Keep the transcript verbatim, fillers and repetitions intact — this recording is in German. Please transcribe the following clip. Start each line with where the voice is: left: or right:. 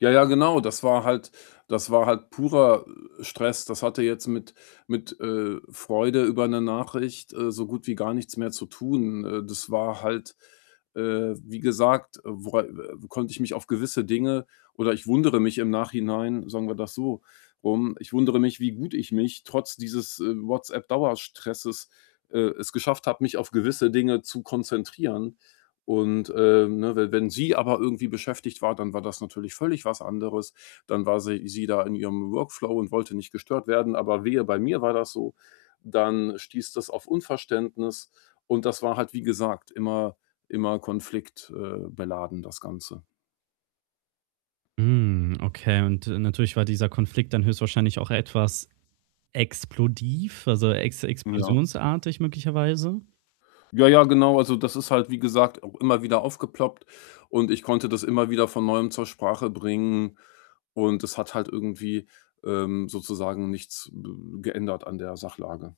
left: Ja, ja, genau. Das war halt das war halt purer Stress. Das hatte jetzt mit mit, äh, Freude über 'ne Nachricht, äh, so gut wie gar nichts mehr zu tun. Äh, das war halt äh, wie gesagt, wora äh, konnte ich mich auf gewisse Dinge oder ich wundere mich im Nachhinein, sagen wir das so rum ich wundere mich, wie gut ich mich trotz dieses, äh, WhatsApp-Dauerstresses äh, es geschafft habe, mich auf gewisse Dinge zu konzentrieren und, äh, ne, we wenn sie aber irgendwie beschäftigt war, dann war das natürlich völlig was anderes. Dann war sie sie da in ihrem Workflow und wollte nicht gestört werden. Aber wehe, bei mir war das so, dann stieß das auf Unverständnis und das war halt, wie gesagt, immer immer konflikt äh, beladen das Ganze.
right: Hm, okay, und natürlich war dieser Konflikt dann höchstwahrscheinlich auch etwas explodiv, also, ex
left: Ja.
right: explosionsartig möglicherweise?
left: Ja, ja, genau. Also, das ist halt, wie gesagt, auch immer wieder aufgeploppt und ich konnte das immer wieder von Neuem zur Sprache bringen und es hat halt irgendwie, ähm, sozusagen nichts b geändert an der Sachlage.